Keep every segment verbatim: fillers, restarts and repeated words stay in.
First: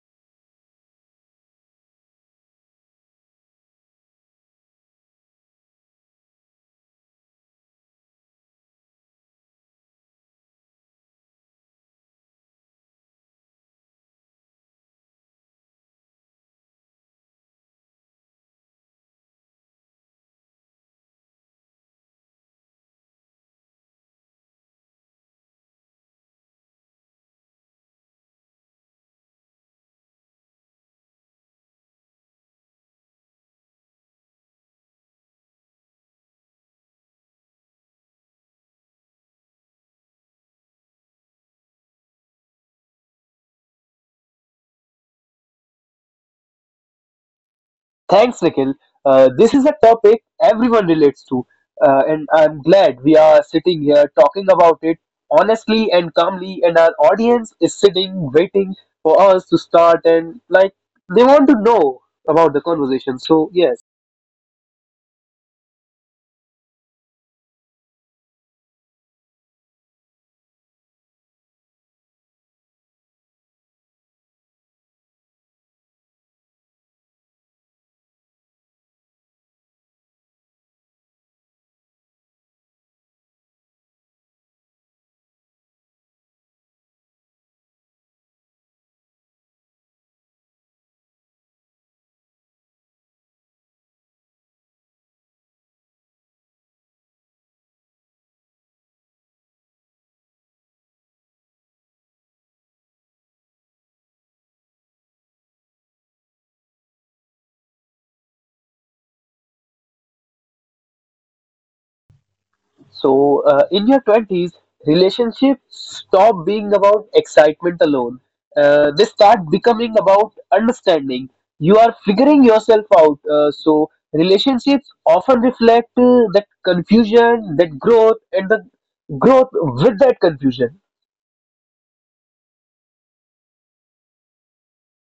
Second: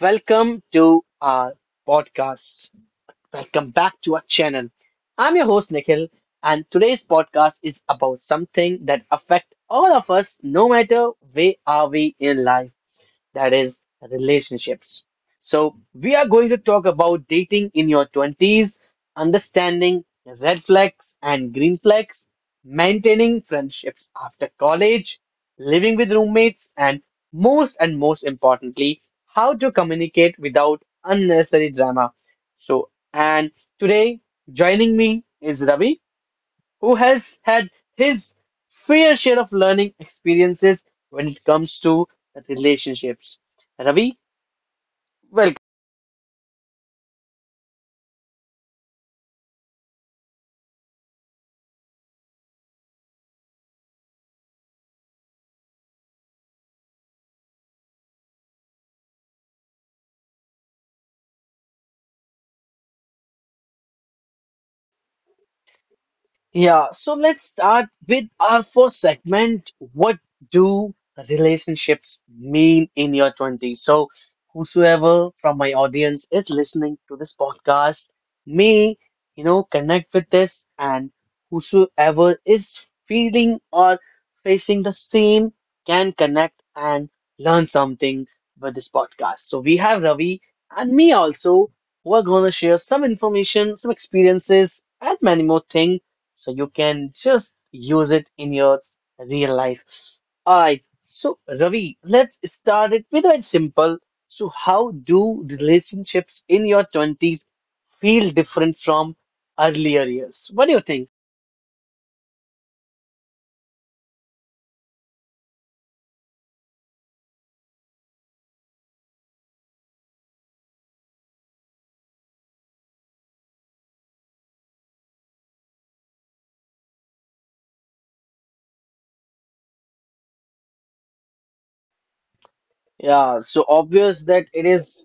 Welcome to our podcast. Welcome back to our channel. I'm your host Nikhil, and today's podcast is about something that affects all of us, no matter where are we in life, that is relationships. So, we are going to talk about dating in your twenties, understanding red flags and green flags, maintaining friendships after college, living with roommates, and most and most importantly, how to communicate without unnecessary drama. So, and Today joining me is Ravi who has had his fair share of learning experiences when it comes to relationships. Ravi, welcome. Thanks, Nikhil. Uh, this is a topic everyone relates to, uh, and I'm glad we are sitting here talking about it honestly and calmly. And our audience is sitting, waiting for us to start, and like they want to know about the conversation. So, yeah, Yeah, so let's start with our first segment. What do relationships mean in your twenties? So, whosoever from my audience is listening to this podcast may, you know, connect with this, and whosoever is feeling or facing the same can connect and learn something with this podcast. So, we have Ravi and me also who are going to share some information, some experiences, and many more things so you can just use it in your real life. All right, so Ravi, let's start it with a simple. So, how do relationships in your twenties feel different from earlier years? What do you think? So, uh, in your twenties, relationships stop being about excitement alone. Uh, they start becoming about understanding. You are figuring yourself out. Uh, so, relationships often reflect uh, that confusion, that growth, and the growth with that confusion. Yeah, so obvious that it is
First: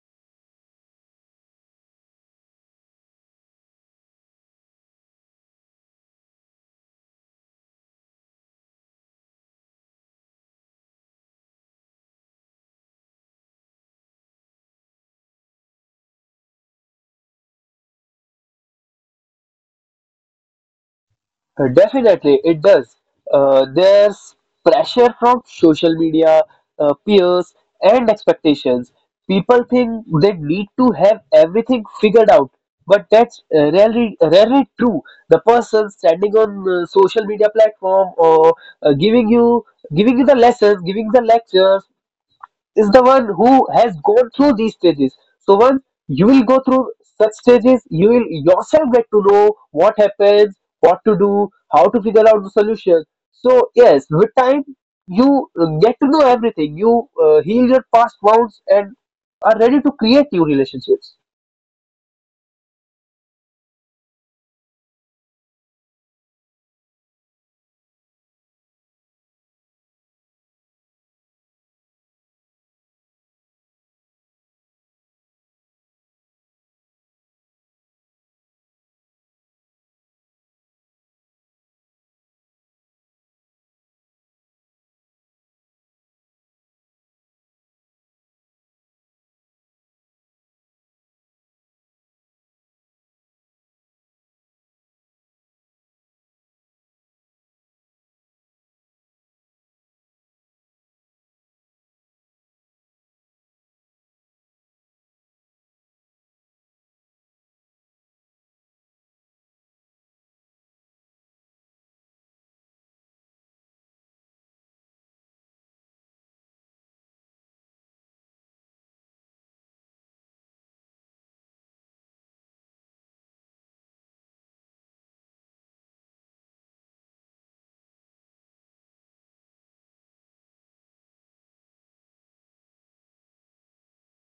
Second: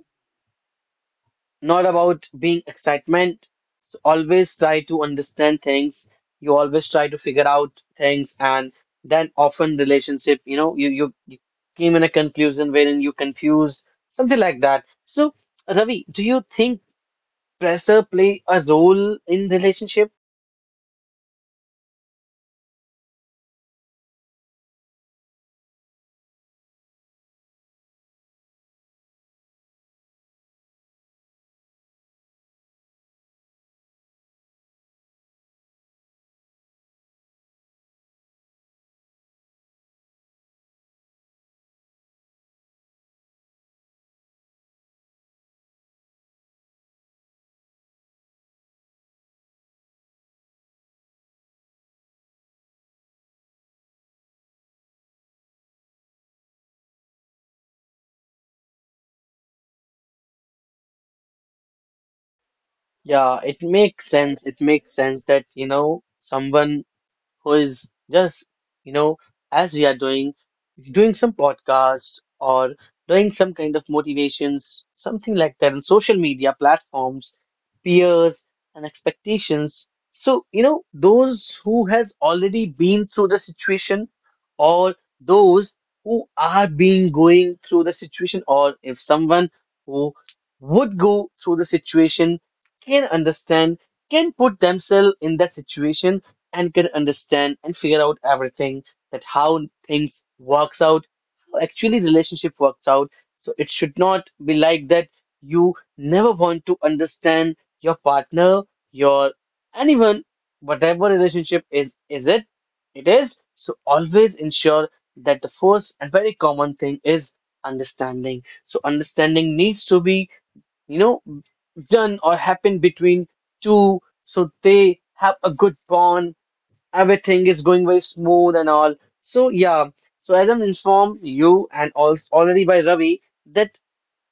not about being excitement. So always try to understand things. You always try to figure out things, and then often relationship, you know, you you, you came in a conclusion wherein you confuse something like that. So, Ravi, do you think pressure play a role in relationship? Uh, Definitely, it does. Uh, there's pressure from social media, uh, peers, and expectations. People think they need to have everything figured out, but that's uh, rarely rarely true. The person standing on uh, social media platform or uh, giving you giving you the lessons, giving the lectures, is the one who has gone through these stages. So once you will go through such stages, you will yourself get to know what happens, what to do, how to figure out the solution. So yes, with time you uh, get to know everything. You uh, heal your past wounds and are ready to create new relationships. Yeah, it makes sense. It makes sense that you know someone who is just, you know, as we are doing, doing some podcasts or doing some kind of motivations, something like that on social media platforms, peers and expectations. So, you know, those who has already been through the situation or those who are being going through the situation or if someone who would go through the situation can understand, can put themselves in that situation and can understand and figure out everything, that how things works out, how actually relationship works out. So it should not be like that you never want to understand your partner, your anyone, whatever relationship is is it it is. So always ensure that the first and very common thing is understanding. So understanding needs to be, you know, done or happen between two, so they have a good bond, everything is going very smooth and all. So yeah, so as I'm informed you and also already by Ravi that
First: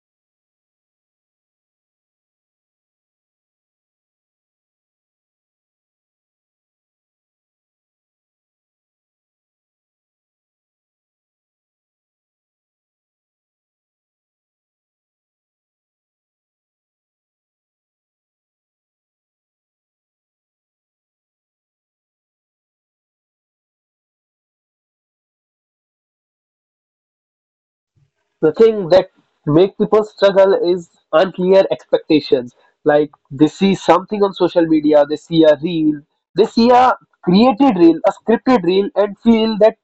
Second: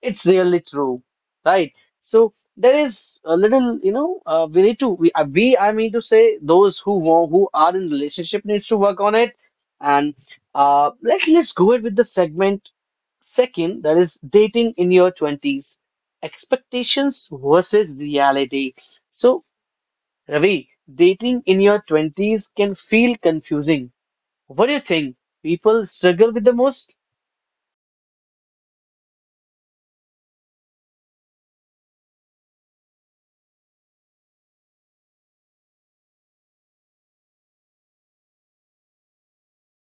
it's really true, right? So there is a little, you know, uh, we need to we, uh, we I mean to say those who wa- who are in relationship needs to work on it, and uh, let let's go ahead with the segment second, that is dating in your twenties, expectations versus reality. So Ravi, dating in your twenties can feel confusing. What do you think people struggle with the most? The thing that make people struggle is unclear expectations. Like they see something on social media, they see a reel, they see a created reel, a scripted reel, and feel that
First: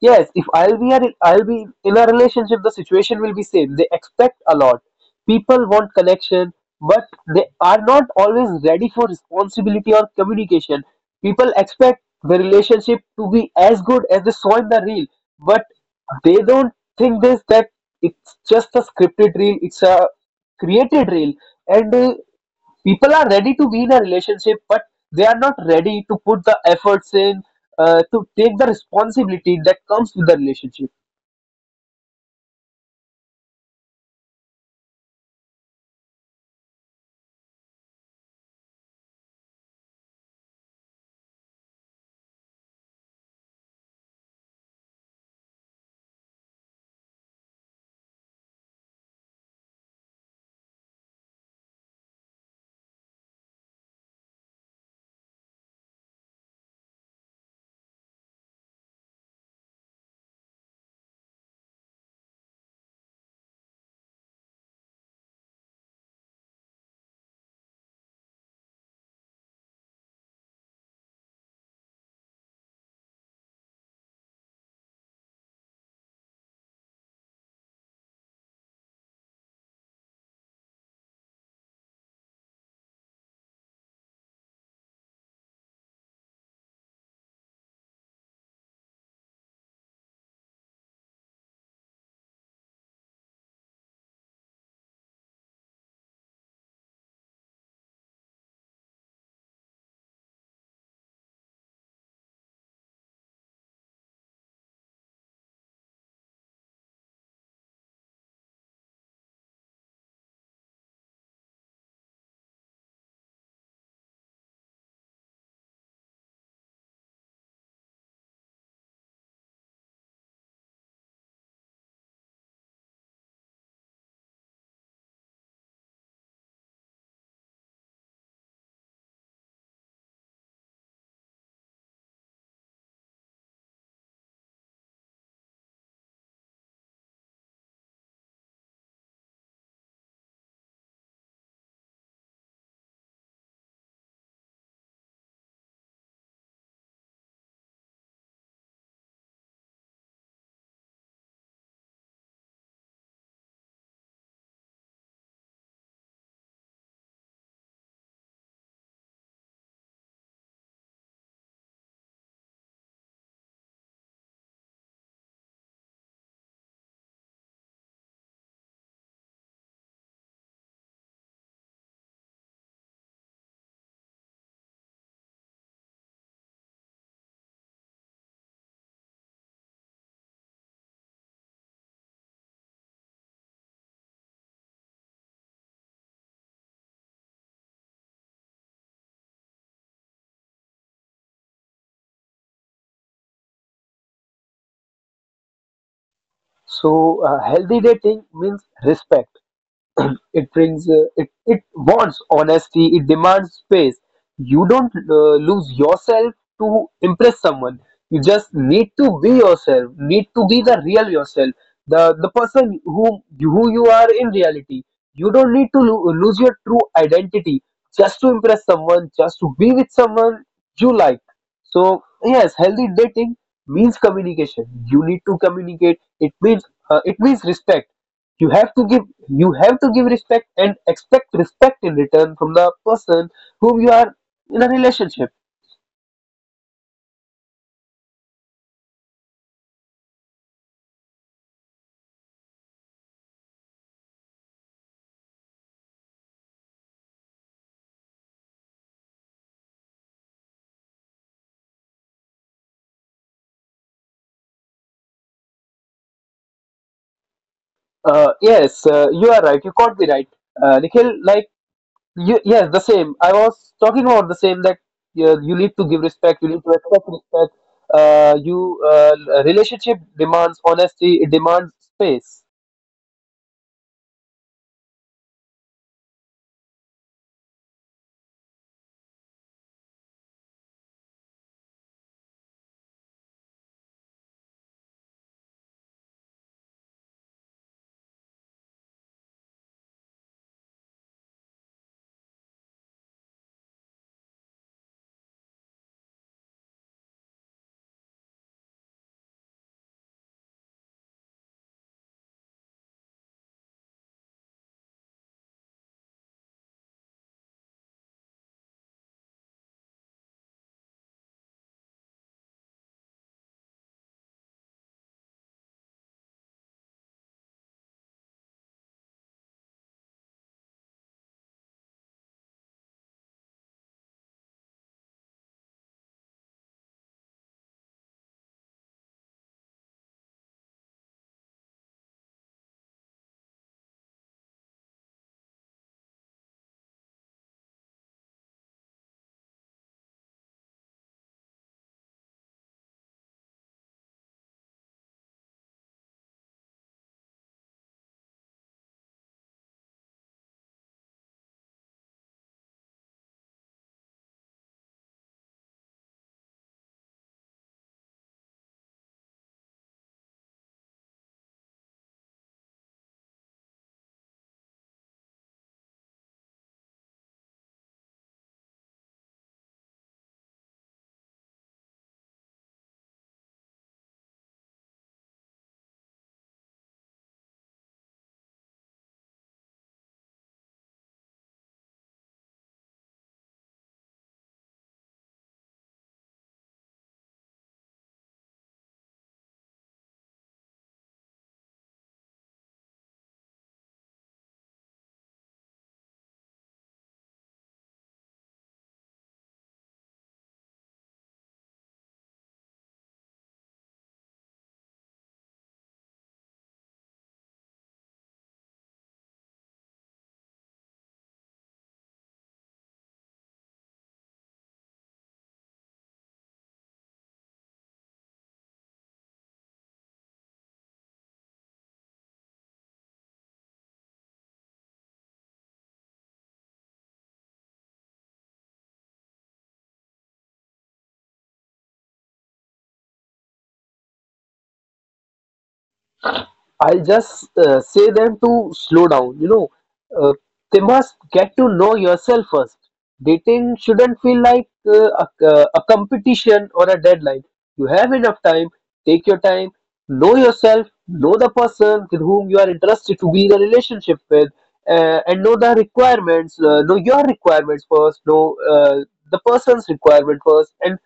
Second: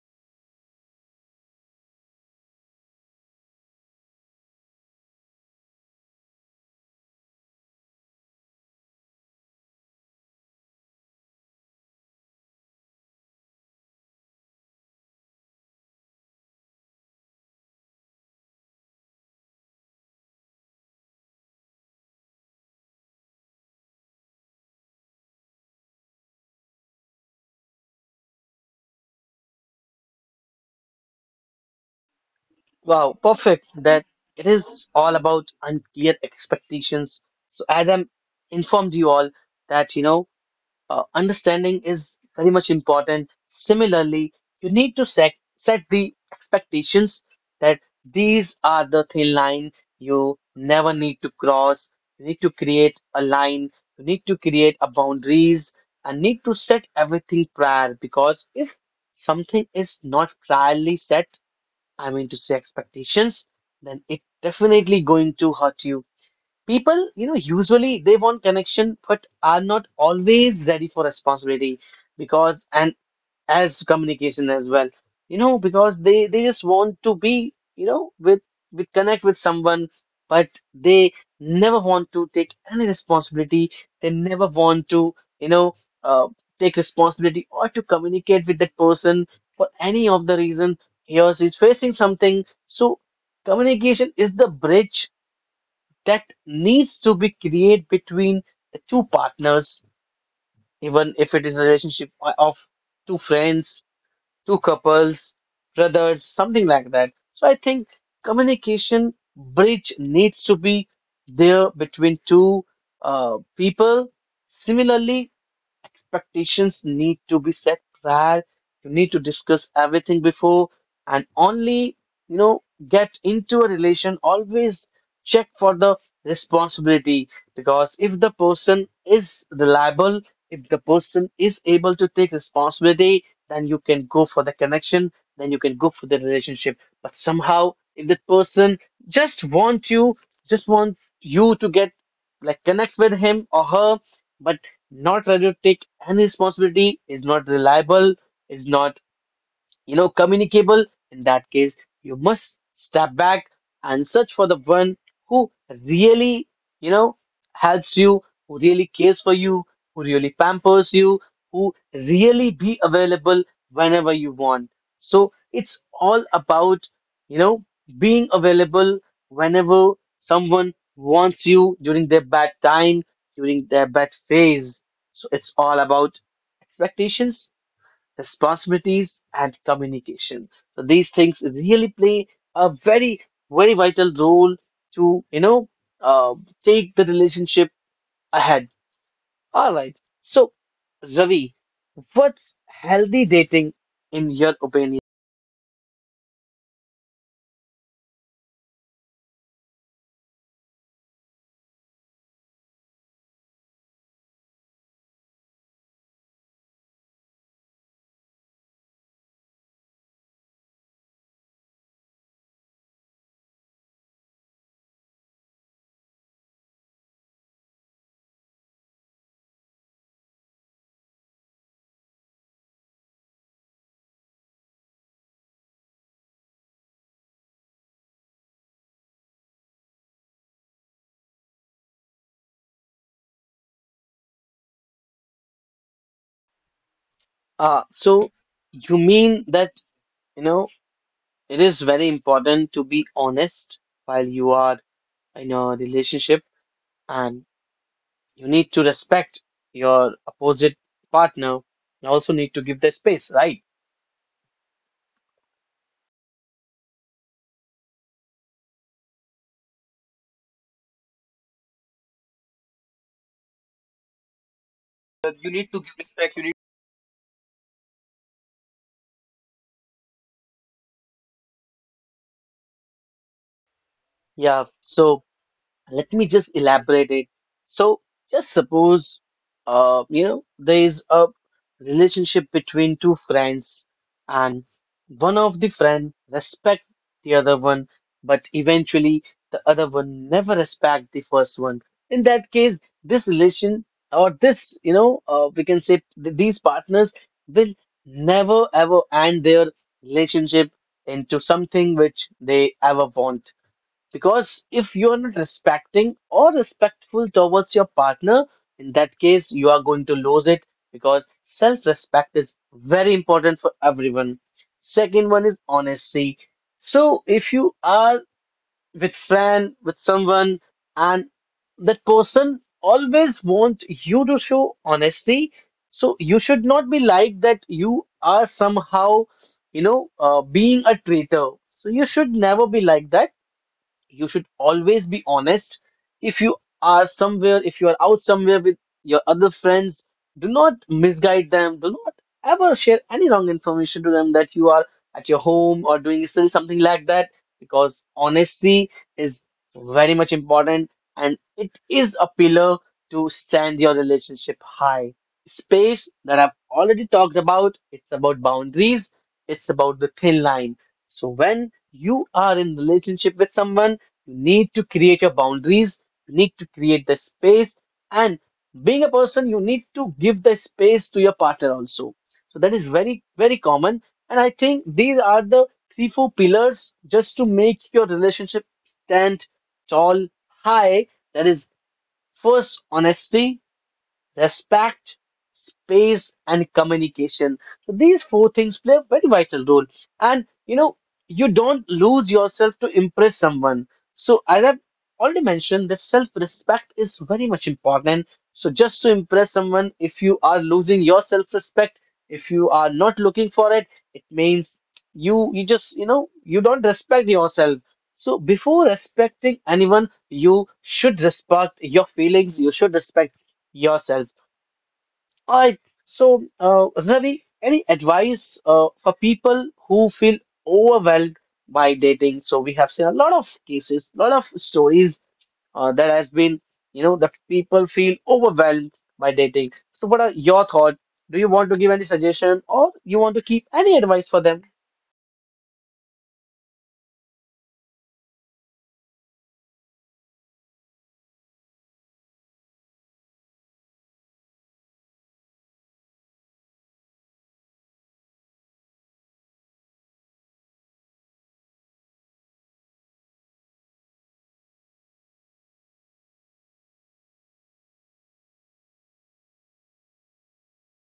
yes, if i'll be a, i'll be in a relationship the situation will be same. They expect a lot. People want connection, but they are not always ready for responsibility or communication. People expect the relationship to be as good as they saw in the reel, but they don't think this, that it's just a scripted reel, it's a created reel. And uh, people are ready to be in a relationship but they are not ready to put the efforts in, uh, to take the responsibility that comes with the relationship. Wow, perfect. That it is all about unclear expectations. So, as I'm informed you all that, you know, uh, understanding is very much important. Similarly, you need to set set the expectations, that these are the thin line you never need to cross. You need to create a line. You need to create a boundaries and need to set everything prior, because if something is not priorly set, I mean to say expectations, then it definitely going to hurt you. People, you know, usually they want connection, but are not always ready for responsibility because, and as communication as well, you know, because they they just want to be, you know, with with connect with someone, but they never want to take any responsibility. They never want to, you know, uh, take responsibility or to communicate with that person for any of the reason he or she is facing something. So communication is the bridge that needs to be created between the two partners, even if it is a relationship o- of two friends, two couples, brothers, something like that. So I think communication bridge needs to be there between two uh, people. Similarly, expectations need to be set prior. You need to discuss everything before and only, you know, get into a relation. Always check for the responsibility, because if the person is reliable, if the person is able to take responsibility, then you can go for the connection, then you can go for the relationship. But somehow, if the person just wants you, just want you to get like connect with him or her, but not ready to take any responsibility, is not reliable, is not, you know, communicable, in that case you must step back and search for the one who really, you know, helps you, who really cares for you, who really pampers you, who really be available whenever you want. So it's all about, you know, being available whenever someone wants you during their bad time, during their bad phase. So it's all about expectations, responsibilities, and communication. So these things really play a very, very vital role to, you know, uh, take the relationship ahead. All right. So, Ravi, what's healthy dating in your opinion? So uh, healthy dating means respect. It brings uh, it it wants honesty, it demands space. You don't uh, lose yourself to impress someone. You just need to be yourself, need to be the real yourself, the the person who who you are in reality. You don't need to lo- lose your true identity just to impress someone, just to be with someone you like. So yes, healthy dating means communication. You need to communicate. It means uh, it means respect. You have to give you have to give respect and expect respect in return from the person whom you are in a relationship. Uh, so you mean that, you know, it is very important to be honest while you are in a relationship, and you need to respect your opposite partner. You also need to give the space, right? Uh, yes, uh, you are right. You caught me right, uh, Nikhil. Like you, yes, the same. I was talking about the same that But uh, you you need need to to give give respect. respect. You You need. need to expect respect. Uh, you uh, Relationship demands honesty. It demands space. Yeah. So let me just elaborate it. So, just suppose, uh, you know, there is a relationship between two friends, and one of the friend respect the other one, but eventually the other one never respect the first one. In that case, this relation or this, you know, uh, we can say th- these partners will never ever end their relationship into something which they ever want. Because if you are not respecting or respectful towards your partner, in that case, you are going to lose it, because self respect is very important for everyone. Second one is honesty. So if you are with friend, with someone, and that person always wants you to show honesty, so you should not be like that you are somehow, you know, uh, being a traitor. So you should never be like that, you should always be honest. If you are somewhere, if you are out somewhere with your other friends, do not misguide them, do not ever share any wrong information to them that you are at your home or doing still something like that, because honesty is very much important and it is a pillar to stand your relationship high. Space, that I've already talked about, it's about boundaries, it's about the thin line. So when you are in relationship with someone, you need to create your boundaries, you need to create the space, and being a person, you need to give the space to your partner also. So that is very, very common. And I think these are the three, four pillars just to make your relationship stand tall, high. That is first honesty, respect, space, and communication. So these four things play a very vital role. And you know, you don't lose yourself to impress someone. So as I've already mentioned, that self-respect is very much important. So just to impress someone, if you are losing your self-respect, if you are not looking for it, it means you you just, you know, you don't respect yourself. So before respecting anyone, you should respect your feelings, you should respect yourself. All right. So, uh, Ravi, any advice uh, for people who feel overwhelmed by dating? So we have seen a lot of cases, a lot of stories uh, that has been, you know, that people feel overwhelmed by dating. So what are your thoughts? Do you want to give any suggestion or you want to keep any advice for them? I'll just uh, say them to slow down. You know, uh, they must get to know yourself first. Dating shouldn't feel like uh, a, uh, a competition or a deadline. You have enough time. Take your time. Know yourself. Know the person with whom you are interested to be in a relationship with, uh, and know the requirements. Uh, know your requirements first. Know uh, the person's requirement first, and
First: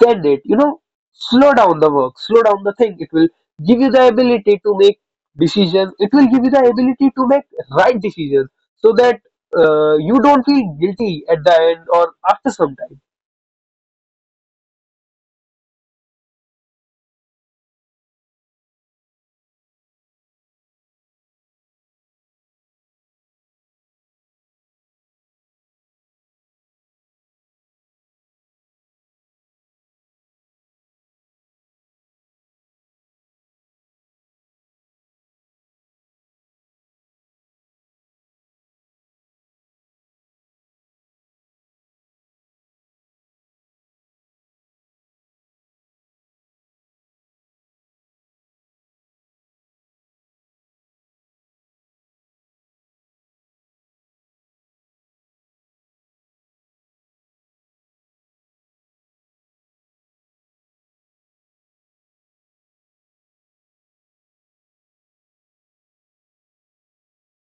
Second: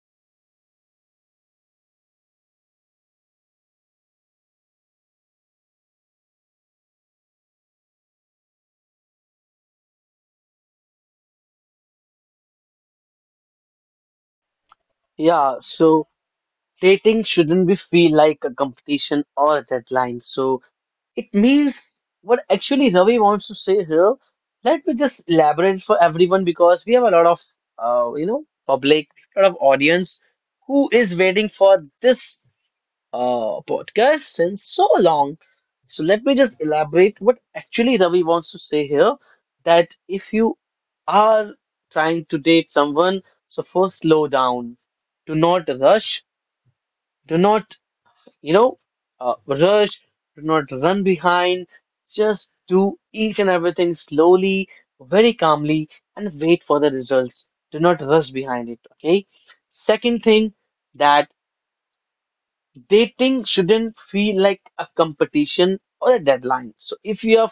then date. You know, slow down the work. Slow down the thing. It will give you the ability to make Decisions. It will give you the ability to make right decisions so that uh, you don't feel guilty at the end or after some time. Yeah, so dating shouldn't be feel like a competition or a deadline. So it means what actually Ravi wants to say here. Let me just elaborate for everyone because we have a lot of, uh, you know, public, a lot of audience who is waiting for this uh, podcast since so long. So let me just elaborate what actually Ravi wants to say here. That if you are trying to date someone, so first slow down. Do not rush. Do not, you know, uh, rush, do not run behind, just do each and everything slowly, very calmly, and wait for the results. Do not rush behind it, okay? Second thing, that dating shouldn't feel like a competition or a deadline. So if you are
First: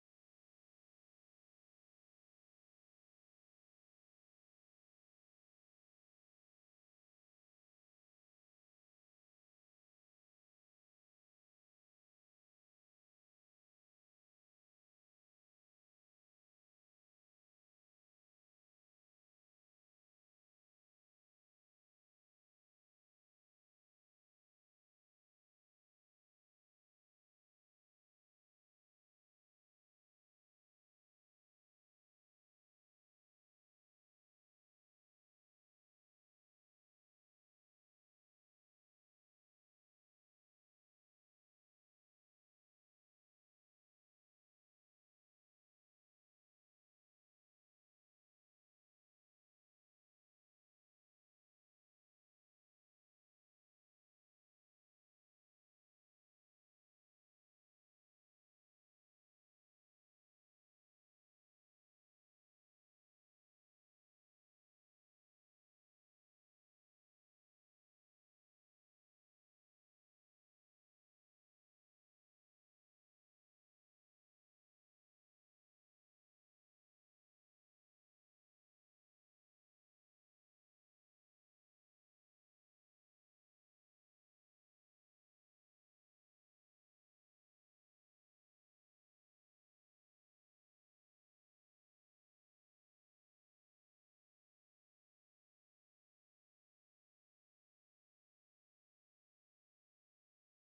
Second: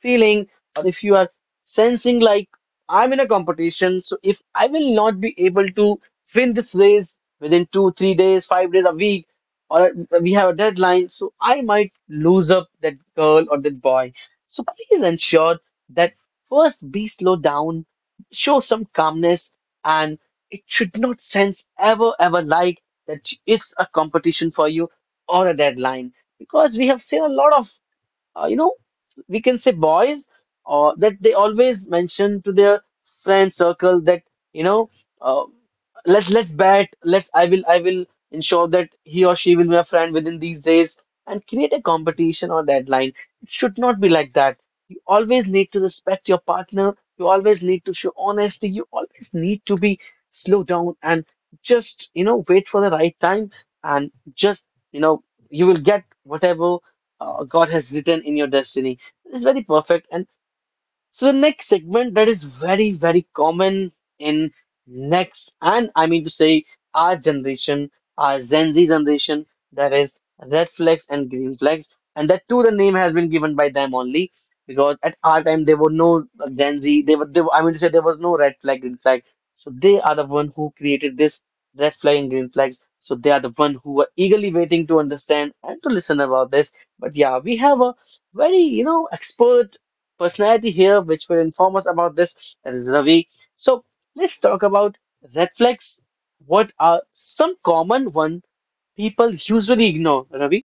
feeling, or if you are sensing like, I'm in a competition. So if I will not be able to win this race within two three days, five days, a week, or we have a deadline, so I might lose up that girl or that boy. So please ensure that first be slow down, show some calmness, and it should not sense ever ever like that it's a competition for you or a deadline. Because we have seen a lot of uh, you know, we can say boys, uh, that they always mention to their friend circle that you know, uh, let's let's bet, let's I will I will ensure that he or she will be a friend within these days and create a competition or deadline. It should not be like that. You always need to respect your partner. You always need to show honesty. You always need to be slow down and just you know wait for the right time, and just you know you will get whatever uh, God has written in your destiny. It's very perfect. And so the next segment that is very, very common in next, and I mean to say our generation, our Gen Z generation, that is red flags and green flags, and that too the name has been given by them only, because at our time there were no Gen Z. they were, they were I mean to say there was no red flag, green flag. So they are the one who created this red flag and green flags. So they are the one who are eagerly waiting to understand and to listen about this. But yeah, we have a very, you know, expert personality here, which will inform us about this. That is Ravi. So let's talk about red flags. What are some common one people usually ignore, Ravi?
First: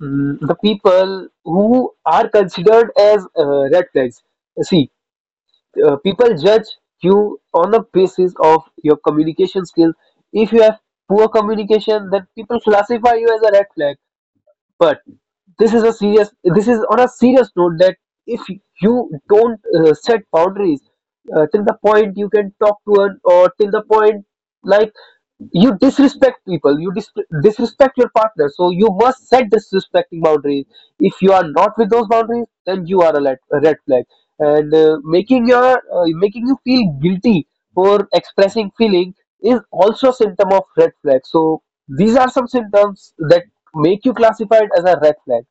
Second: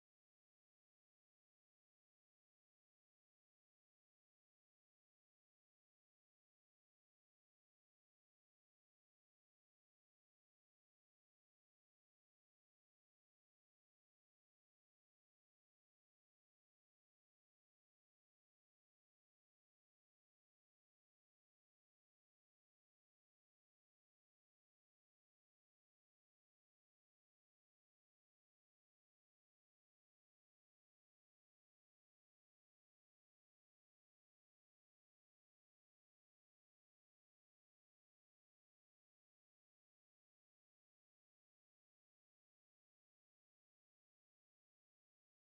Mm, the people who are considered as uh, red flags, see, uh, people judge you on the basis of your communication skills. If you have poor communication, then people classify you as a red flag. But this is a serious. This is on a serious note that if you don't uh, set boundaries uh, till the point you can talk to her, or till the point, like, you disrespect people, you dis- disrespect your partner, so you must set disrespecting boundaries. If you are not with those boundaries then you are a, let- a red flag. And uh, making your uh, making you feel guilty for expressing feeling is also a symptom of red flag. So these are some symptoms that make you classified as a red flag.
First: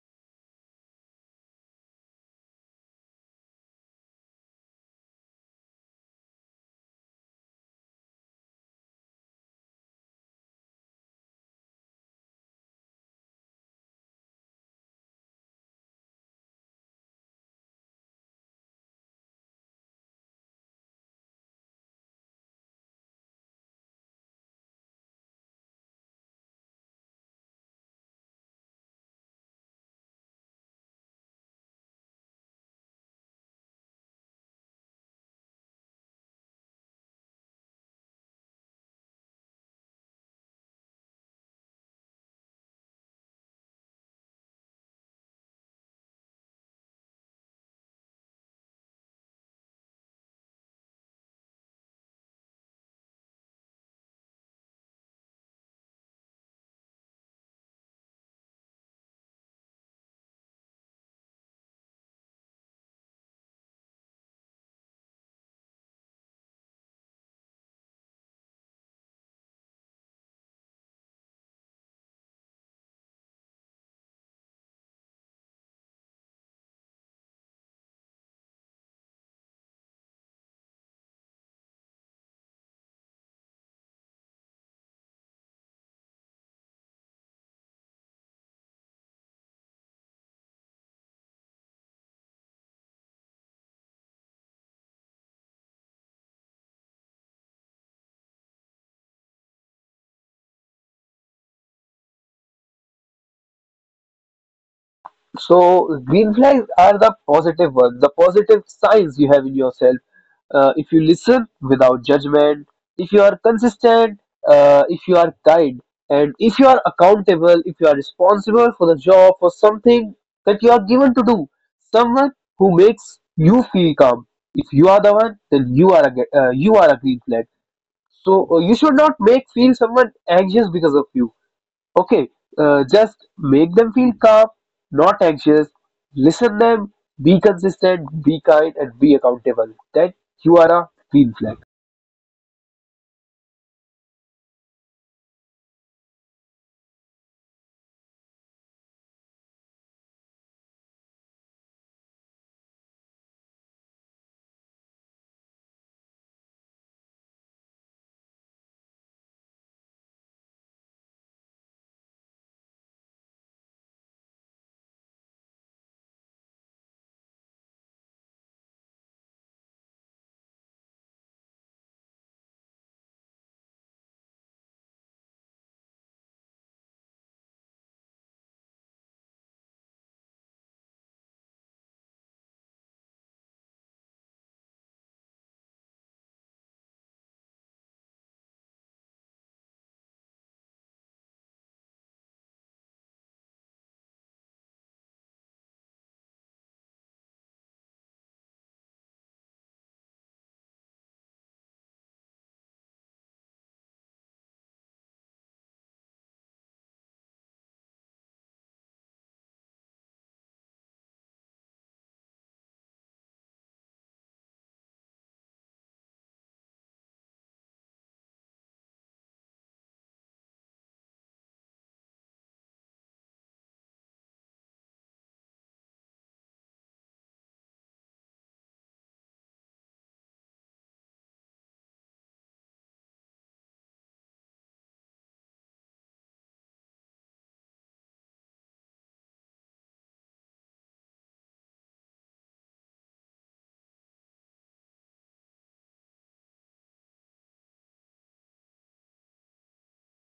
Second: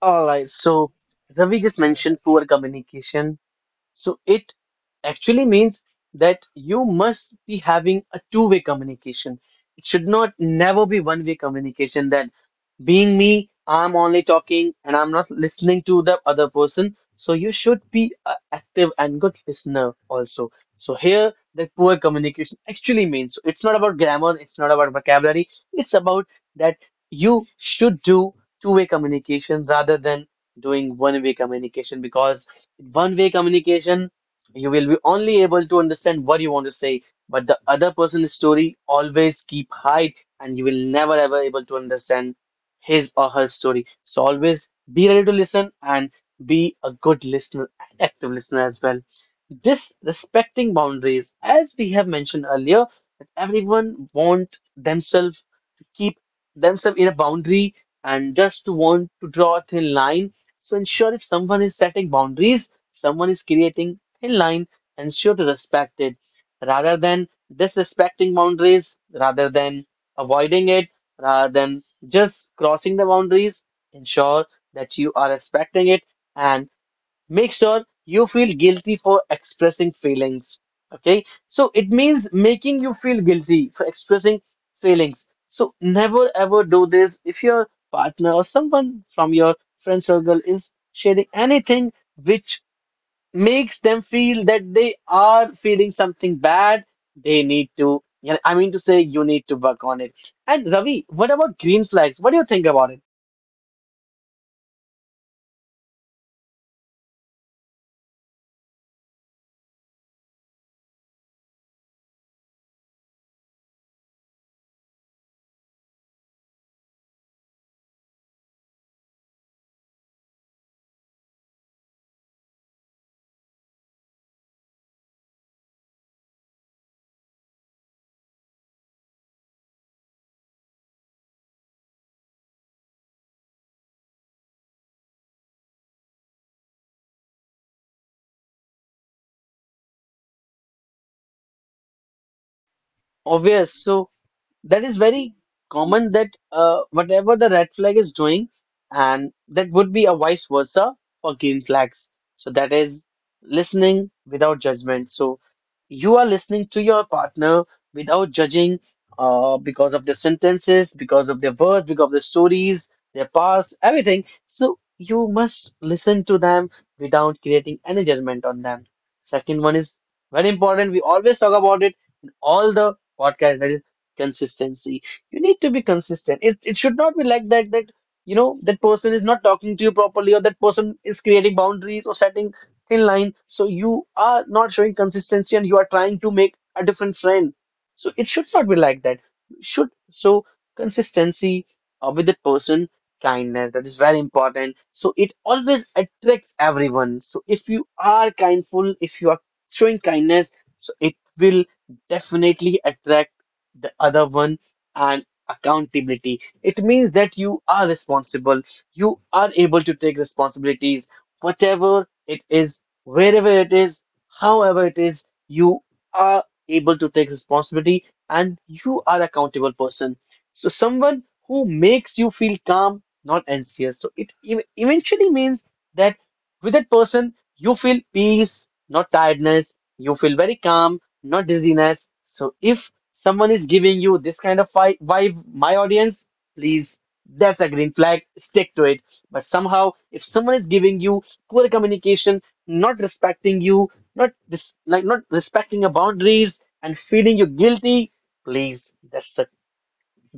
All right. So Ravi just mentioned poor communication. So it actually means that you must be having a two-way communication. It should not never be one-way communication, that being me, I'm only talking and I'm not listening to the other person. So you should be a active and good listener also. So here the poor communication actually means, so it's not about grammar, it's not about vocabulary, it's about that you should do two-way communication rather than doing one-way communication, because in one-way communication, you will be only able to understand what you want to say, but the other person's story always keep hide, and you will never ever able to understand his or her story. So always be ready to listen and be a good listener, and active listener as well. Just respecting boundaries, as we have mentioned earlier, that everyone want themselves to keep themselves in a boundary and just to want to draw a thin line. So ensure if someone is setting boundaries, someone is creating thin line, ensure to respect it rather than disrespecting boundaries, rather than avoiding it, rather than just crossing the boundaries. Ensure that you are respecting it, and make sure you feel guilty for expressing feelings. Okay, so it means making you feel guilty for expressing feelings. So never ever do this. If your partner or someone from your friend circle is sharing anything which makes them feel that they are feeling something bad, they need to, yeah, I mean to say you need to work on it. And Ravi, what about green flags? What do you think about it? So green flags are the positive ones, the positive signs you have in yourself. Uh, if you listen without judgment, if you are consistent, uh, if you are kind, and if you are accountable, if you are responsible for the job, for something that you are given to do, someone who makes you feel calm. If you are the one, then you are a ge- uh, you are a green flag. So uh, you should not make feel someone anxious because of you. Okay, uh, just make them feel calm, not anxious. Listen them, be consistent, be kind, and be accountable, that you are a green flag. Obvious. So that is very common, that uh, whatever the red flag is doing, and that would be a vice versa for green flags. So that is listening without judgment. So you are listening to your partner without judging, uh, because of their sentences, because of their words, because of the stories, their past, everything. So you must listen to them without creating any judgment on them. Second one is very important. We always talk about it in all the podcasts. That is consistency. You need to be consistent. It, it should not be like that that you know that person is not talking to you properly, or that person is creating boundaries or setting thin line, so you are not showing consistency and you are trying to make a different friend. So it should not be like that. Should so consistency uh, with that person. Kindness, that is very important, so it always attracts everyone. So if you are kindful, if you are showing kindness, so it will definitely attract the other one. And accountability. It means that you are responsible. You are able to take responsibilities, whatever it is, wherever it is, however it is, you are able to take responsibility, and you are accountable person. So someone who makes you feel calm, not anxious. So it ev- eventually means that with that person, you feel peace, not tiredness. You feel very calm, not dizziness. So if someone is giving you this kind of vi- vibe, my audience, please, that's a green flag, stick to it. But somehow, if someone is giving you poor communication, not respecting you, not this, like not respecting your boundaries and feeling you guilty, please, that's a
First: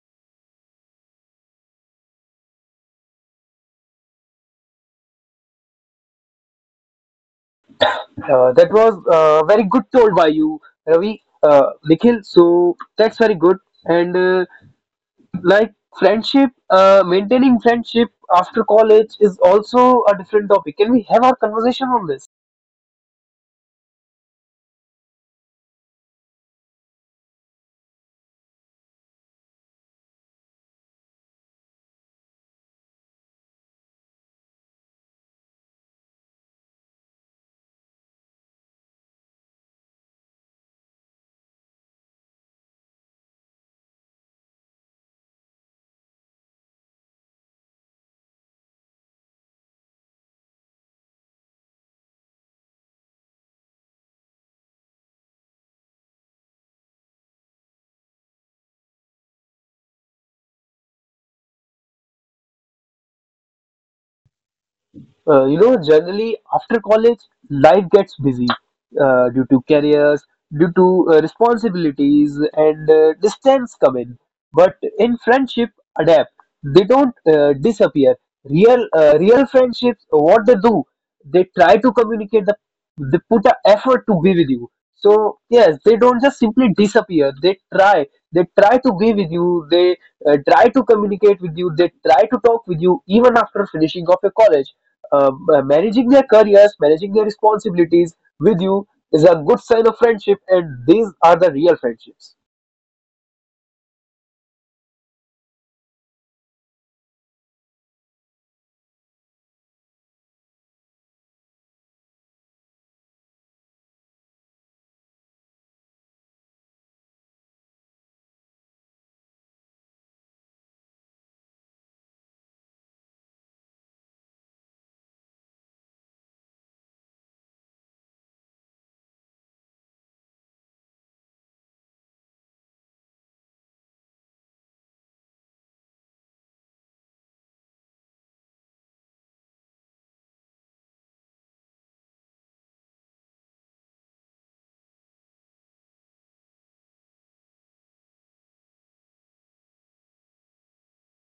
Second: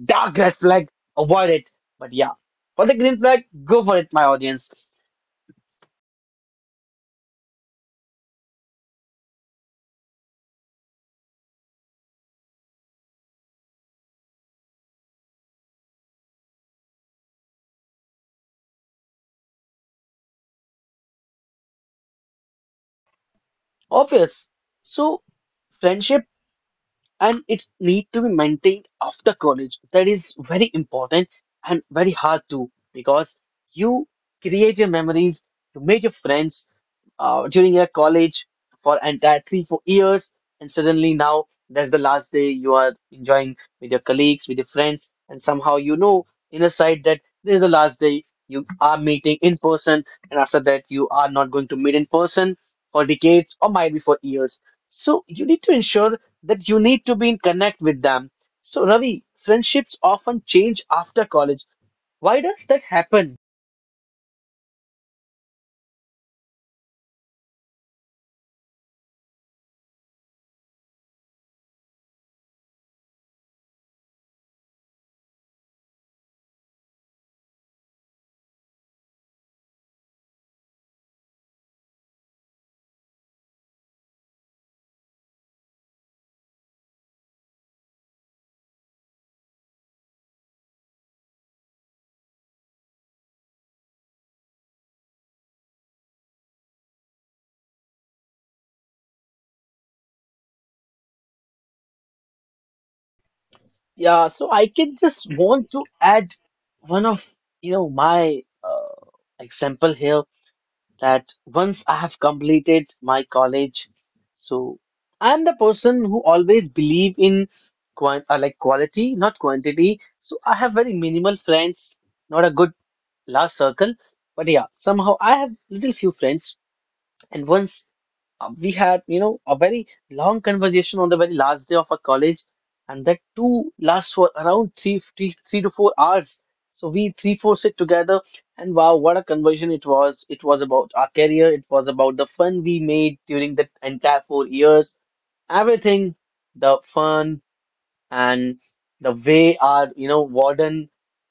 dark red flag. Avoid it. But yeah, for the green flag, go for it, my audience. Uh, that was uh, very good told by you, Ravi, uh, Nikhil. So that's very good. And uh, like, friendship, uh, maintaining friendship after college is also a different topic. Can we have our conversation on this? Obvious. So friendship, and it need to be maintained after college, that is very important and very hard too, because you create your memories, you make your friends uh, during your college for entire three four years, and suddenly now that's the last day you are enjoying with your colleagues, with your friends, and somehow you know in a side that this is the last day you are meeting in person, and after that you are not going to meet in person for decades or might be for years. So you need to ensure that you need to be in connect with them. So Ravi, friendships often change after college. Why does that happen? Uh, you know, generally after college, life gets busy uh, due to careers, due to uh, responsibilities, and uh, distance come in. But in friendship, adapt. They don't uh, disappear. Real, uh, real friendships, what they do, they try to communicate. The, they put an effort to be with you. So yes, they don't just simply disappear. They try. They try to be with you. They uh, try to communicate with you. They try to talk with you even after finishing off your college, uh, uh, managing their careers, managing their responsibilities with you is a good sign of friendship, and these are the real friendships. Yeah, so I can just want to add one of you know my uh, example here, that once I have completed my college, so I'm the person who always believe in quant uh, like quality, not quantity. So I have very minimal friends, not a good large circle, but yeah, somehow I have little few friends. And once Uh, we had, you know, a very long conversation on the very last day of our college, and that too lasts for around three, three, three to four hours. So we three four sit together, and wow, what a conversation it was! It was about our career, it was about the fun we made during the entire four years, everything, the fun and the way our you know warden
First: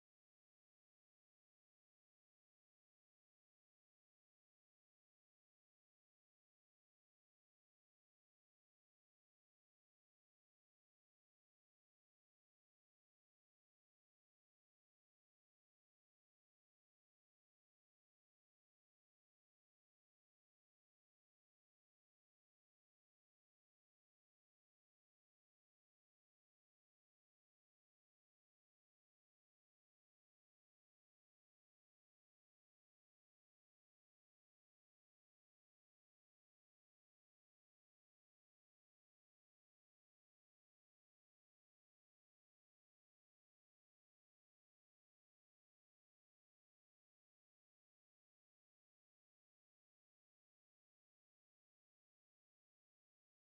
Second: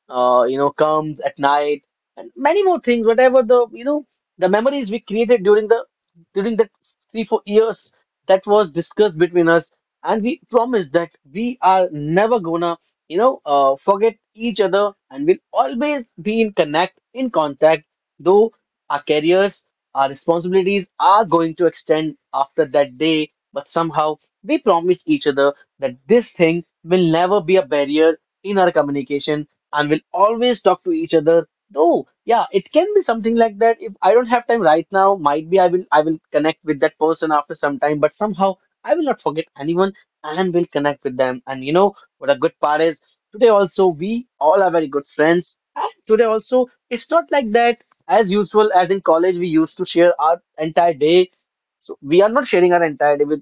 uh, you know comes at night, and many more things whatever the you know the memories we created during the during the three four years, that was discussed between us. And we promised that we are never gonna you know uh, forget each other, and we'll always be in connect, in contact, though our careers, our responsibilities are going to extend after that day, but somehow we promise each other that this thing will never be a barrier in our communication, and will always talk to each other. Though yeah, it can be something like that, if I don't have time right now, might be i will i will connect with that person after some time, but somehow I will not forget anyone, and will connect with them. And you know what a good part is, today also we all are very good friends, and today also it's not like that. As usual as in college we used to share our entire day, so we are not sharing our entire day with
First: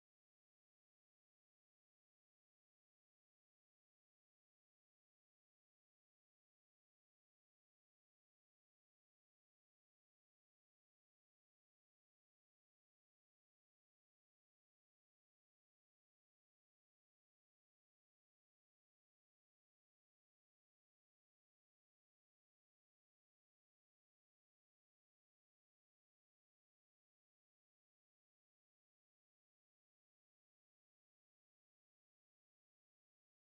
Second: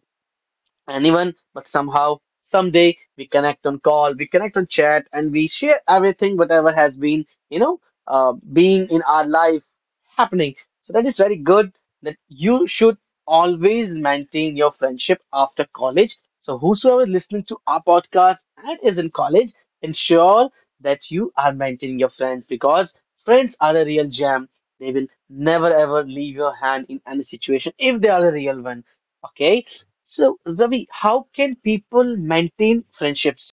anyone, but somehow, someday we connect on call, we connect on chat, and we share everything, whatever has been, you know, uh, being in our life happening. So that is very good that you should always maintain your friendship after college. So whosoever is listening to our podcast and is in college, ensure that you are maintaining your friends, because friends are a real gem. They will never ever leave your hand in any situation if they are a real one. Okay, so Ravi, how can people maintain friendships?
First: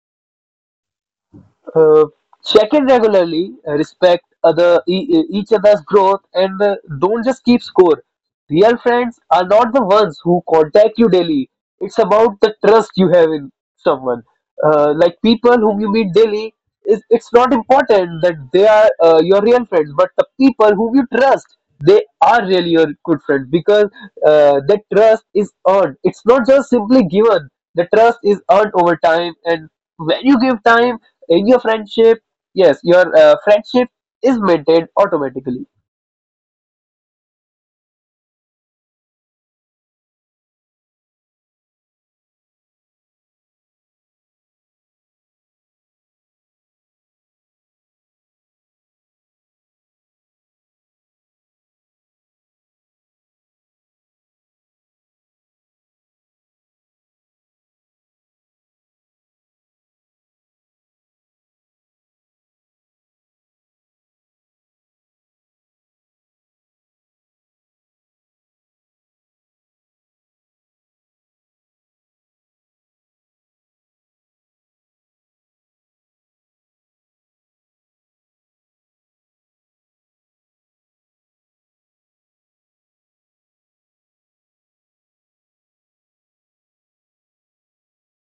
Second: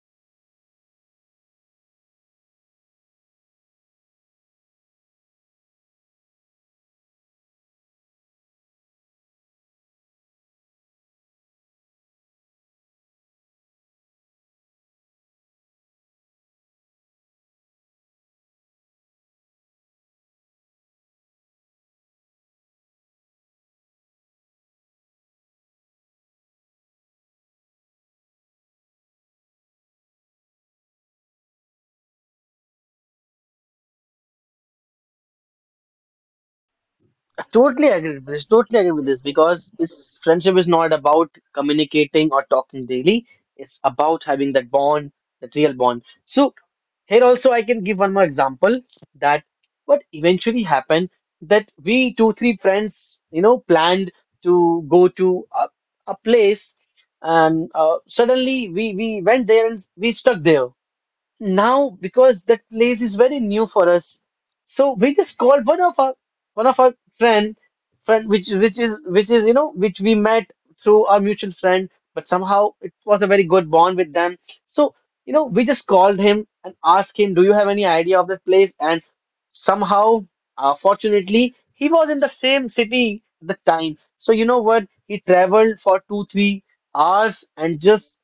Uh, Check in regularly, uh, respect other e- e- each other's growth, and uh, don't just keep score. Real friends are not the ones who contact you daily. It's about the trust you have in someone. Uh, like people whom you meet daily, is it's not important that they are uh, your real friends, but the people whom you trust, they are really your good friends because uh, that trust is earned. It's not just simply given. The trust is earned over time, and when you give time in your friendship, yes, your uh, friendship is maintained automatically. Totally agree with this. Totally agree with this because this friendship is not about communicating or talking daily. It's about having that bond, that real bond. So here also I can give one more example, that what eventually happened, that we two three friends you know planned to go to a, a place, and uh, suddenly we we went there, and we stuck there. Now, because that place is very new for us, so we just called one of our one of our friend, friend which which is which is you know which we met through our mutual friend, but somehow it was a very good bond with them. So you know, we just called him and asked him, "Do you have any idea of that place?" And somehow, uh, fortunately, he was in the same city at the time. So you know what? He traveled for two three hours and just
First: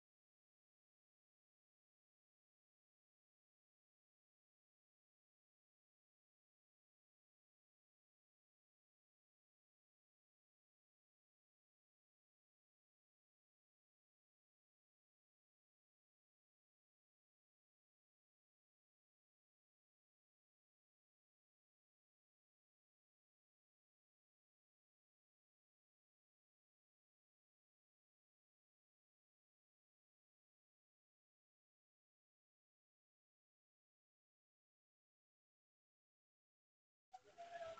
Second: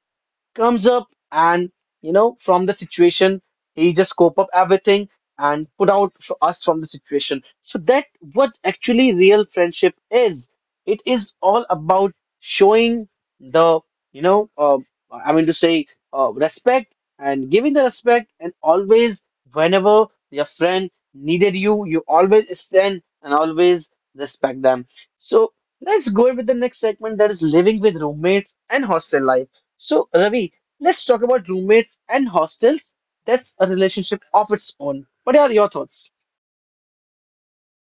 comes up and you know from the situation he just scope up everything and put out for us from the situation, so that what actually real friendship is. It is all about showing the you know uh, I mean to say uh, respect, and giving the respect, and always, whenever your friend needed you you always stand and always respect them. So let's go with the next segment, that is living with roommates and hostel life. So, Ravi, let's talk about roommates and hostels. That's a relationship of its own. What are your thoughts?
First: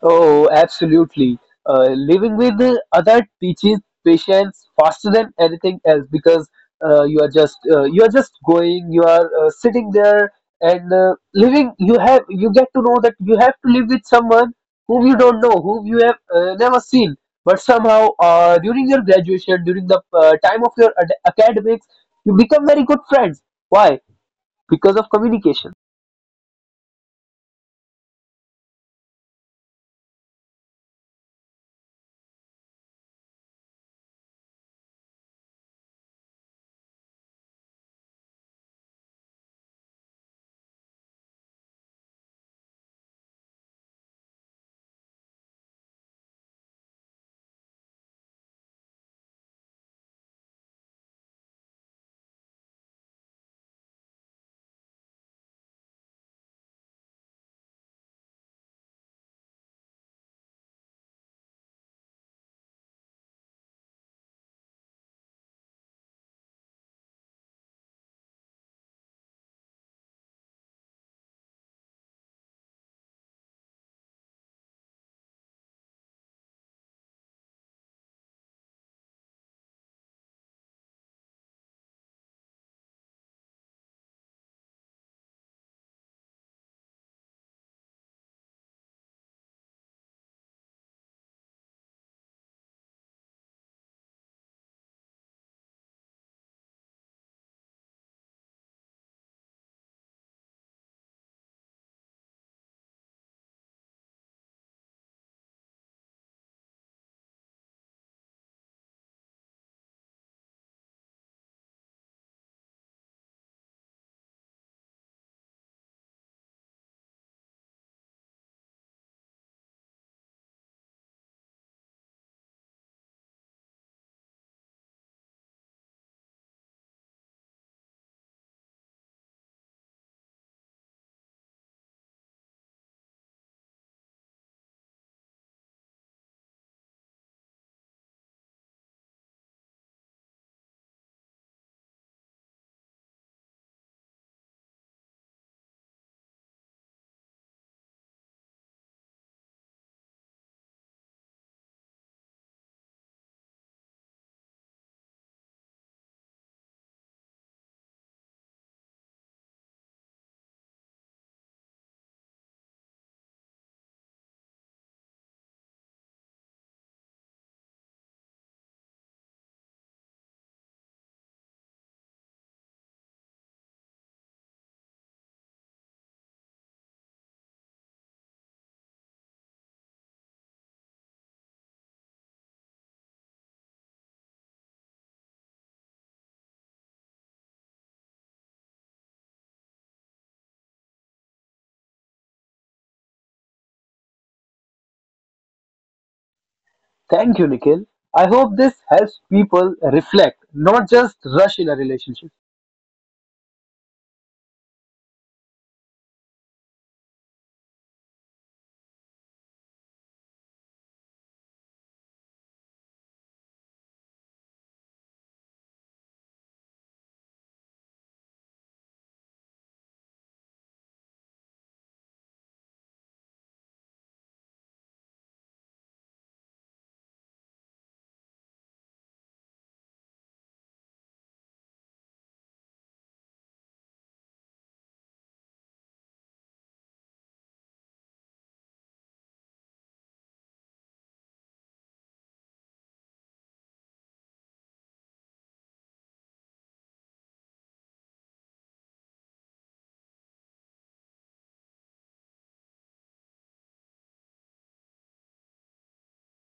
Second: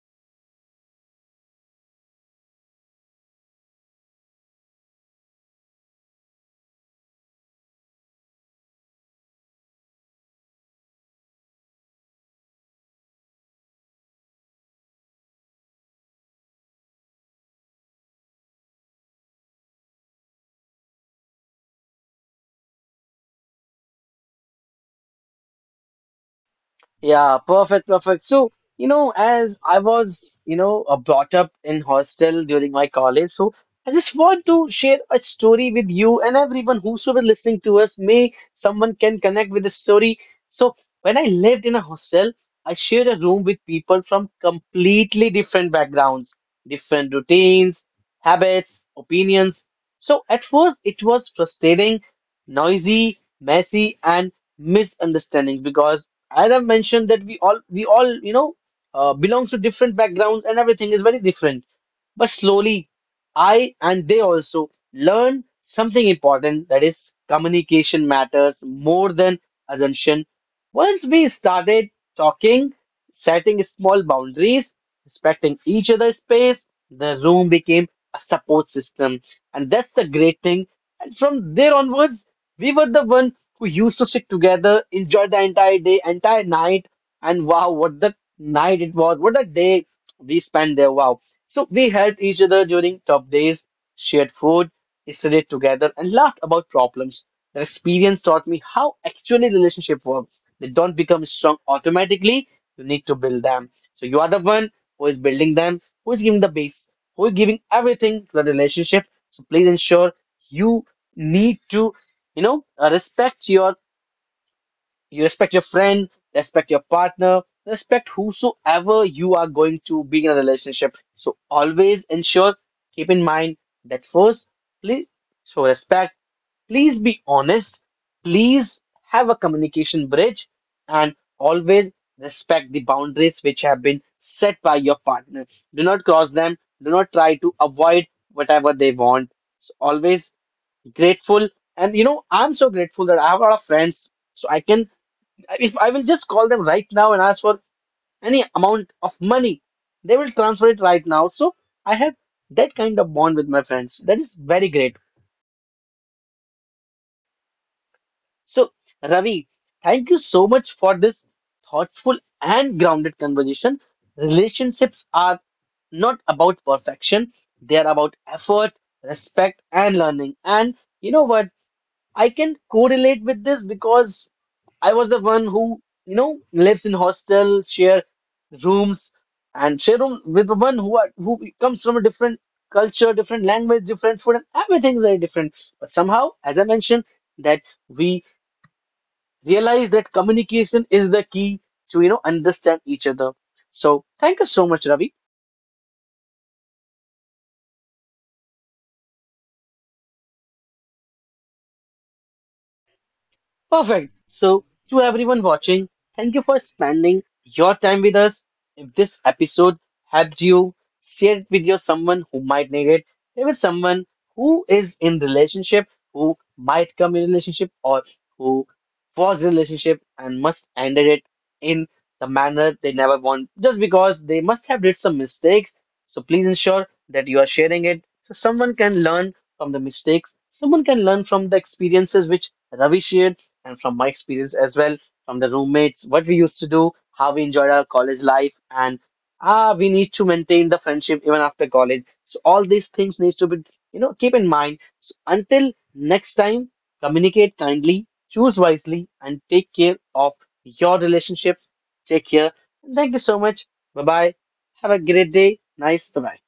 Oh, absolutely. Uh, living with the other teaches patience faster than anything else, because uh, you are just uh, you are just going, you are uh, sitting there and uh, living, you have you get to know that you have to live with someone whom you don't know, whom you have uh, never seen. But somehow uh, during your graduation, during the uh, time of your ad- academics, you become very good friends. Why? Because of communication. Yeah, perfect, perfect. So, you know, as I was, you know, uh, brought up in hostel during my college, so I just want to share a story with you and everyone whosoever listening to us. May someone can connect with the story. So, when I lived in a hostel, I shared a room with people from completely different backgrounds, different routines, habits, opinions. So, at first, it was frustrating, noisy, messy, and misunderstanding, because as I've mentioned that we all we all you know uh, belongs to different backgrounds and everything is very different. But slowly, I and they also learn something important, that is communication matters more than assumption. Once we started talking, setting small boundaries, respecting each other's space, the room became a support system, and that's the great thing. And from there onwards, we were the one who used to sit together, enjoy the entire day, entire night, and wow, what the night it was, what a day we spent there, wow. So we helped each other during tough days, shared food, studied together, and laughed about problems. That experience taught me how actually relationships work. They don't become strong automatically. You need to build them. So you are the one who is building them, who is giving the base, who is giving everything to the relationship. So please ensure you need to you know, uh, respect your you respect your friend, respect your partner, respect whosoever you are going to be in a relationship. So always ensure, keep in mind that first, please show respect, please be honest, please have a communication bridge, and always respect the boundaries which have been set by your partner. Do not cross them, do not try to avoid whatever they want. So always grateful, and you know I'm so grateful that I have a lot of friends, so I can, if I will just call them right now and ask for any amount of money, they will transfer it right now. So I have that kind of bond with my friends. That is very great. So, Ravi, thank you so much for this thoughtful and grounded conversation. Relationships are not about perfection, they are about effort, respect, and learning. And you know what? I can correlate with this because I was the one who, you know, lives in hostels, share rooms, and share room with the one who are, who comes from a different culture, different language, different food, and everything is very different. But somehow, as I mentioned, that we realize that communication is the key to, you know, understand each other. So thank you so much, Ravi. Thank you, Nikhil. I hope this helps people reflect, not just rush in a relationship. Perfect. So, to everyone watching, thank you for spending your time with us. If this episode helped you, share it with your someone who might need it. There is someone who is in relationship, who might come in relationship, or who was in relationship and must ended it in the manner they never want, just because they must have did some mistakes. So please ensure that you are sharing it so someone can learn from the mistakes. Someone can learn from the experiences which Ravi shared and from my experience as well, from the roommates, what we used to do, how we enjoyed our college life, and ah, we need to maintain the friendship even after college. So all these things needs to be, you know, keep in mind. So until next time, communicate kindly, choose wisely, and take care of your relationships. Take care. Thank you so much. Bye bye. Have a great day. Nice. Bye bye.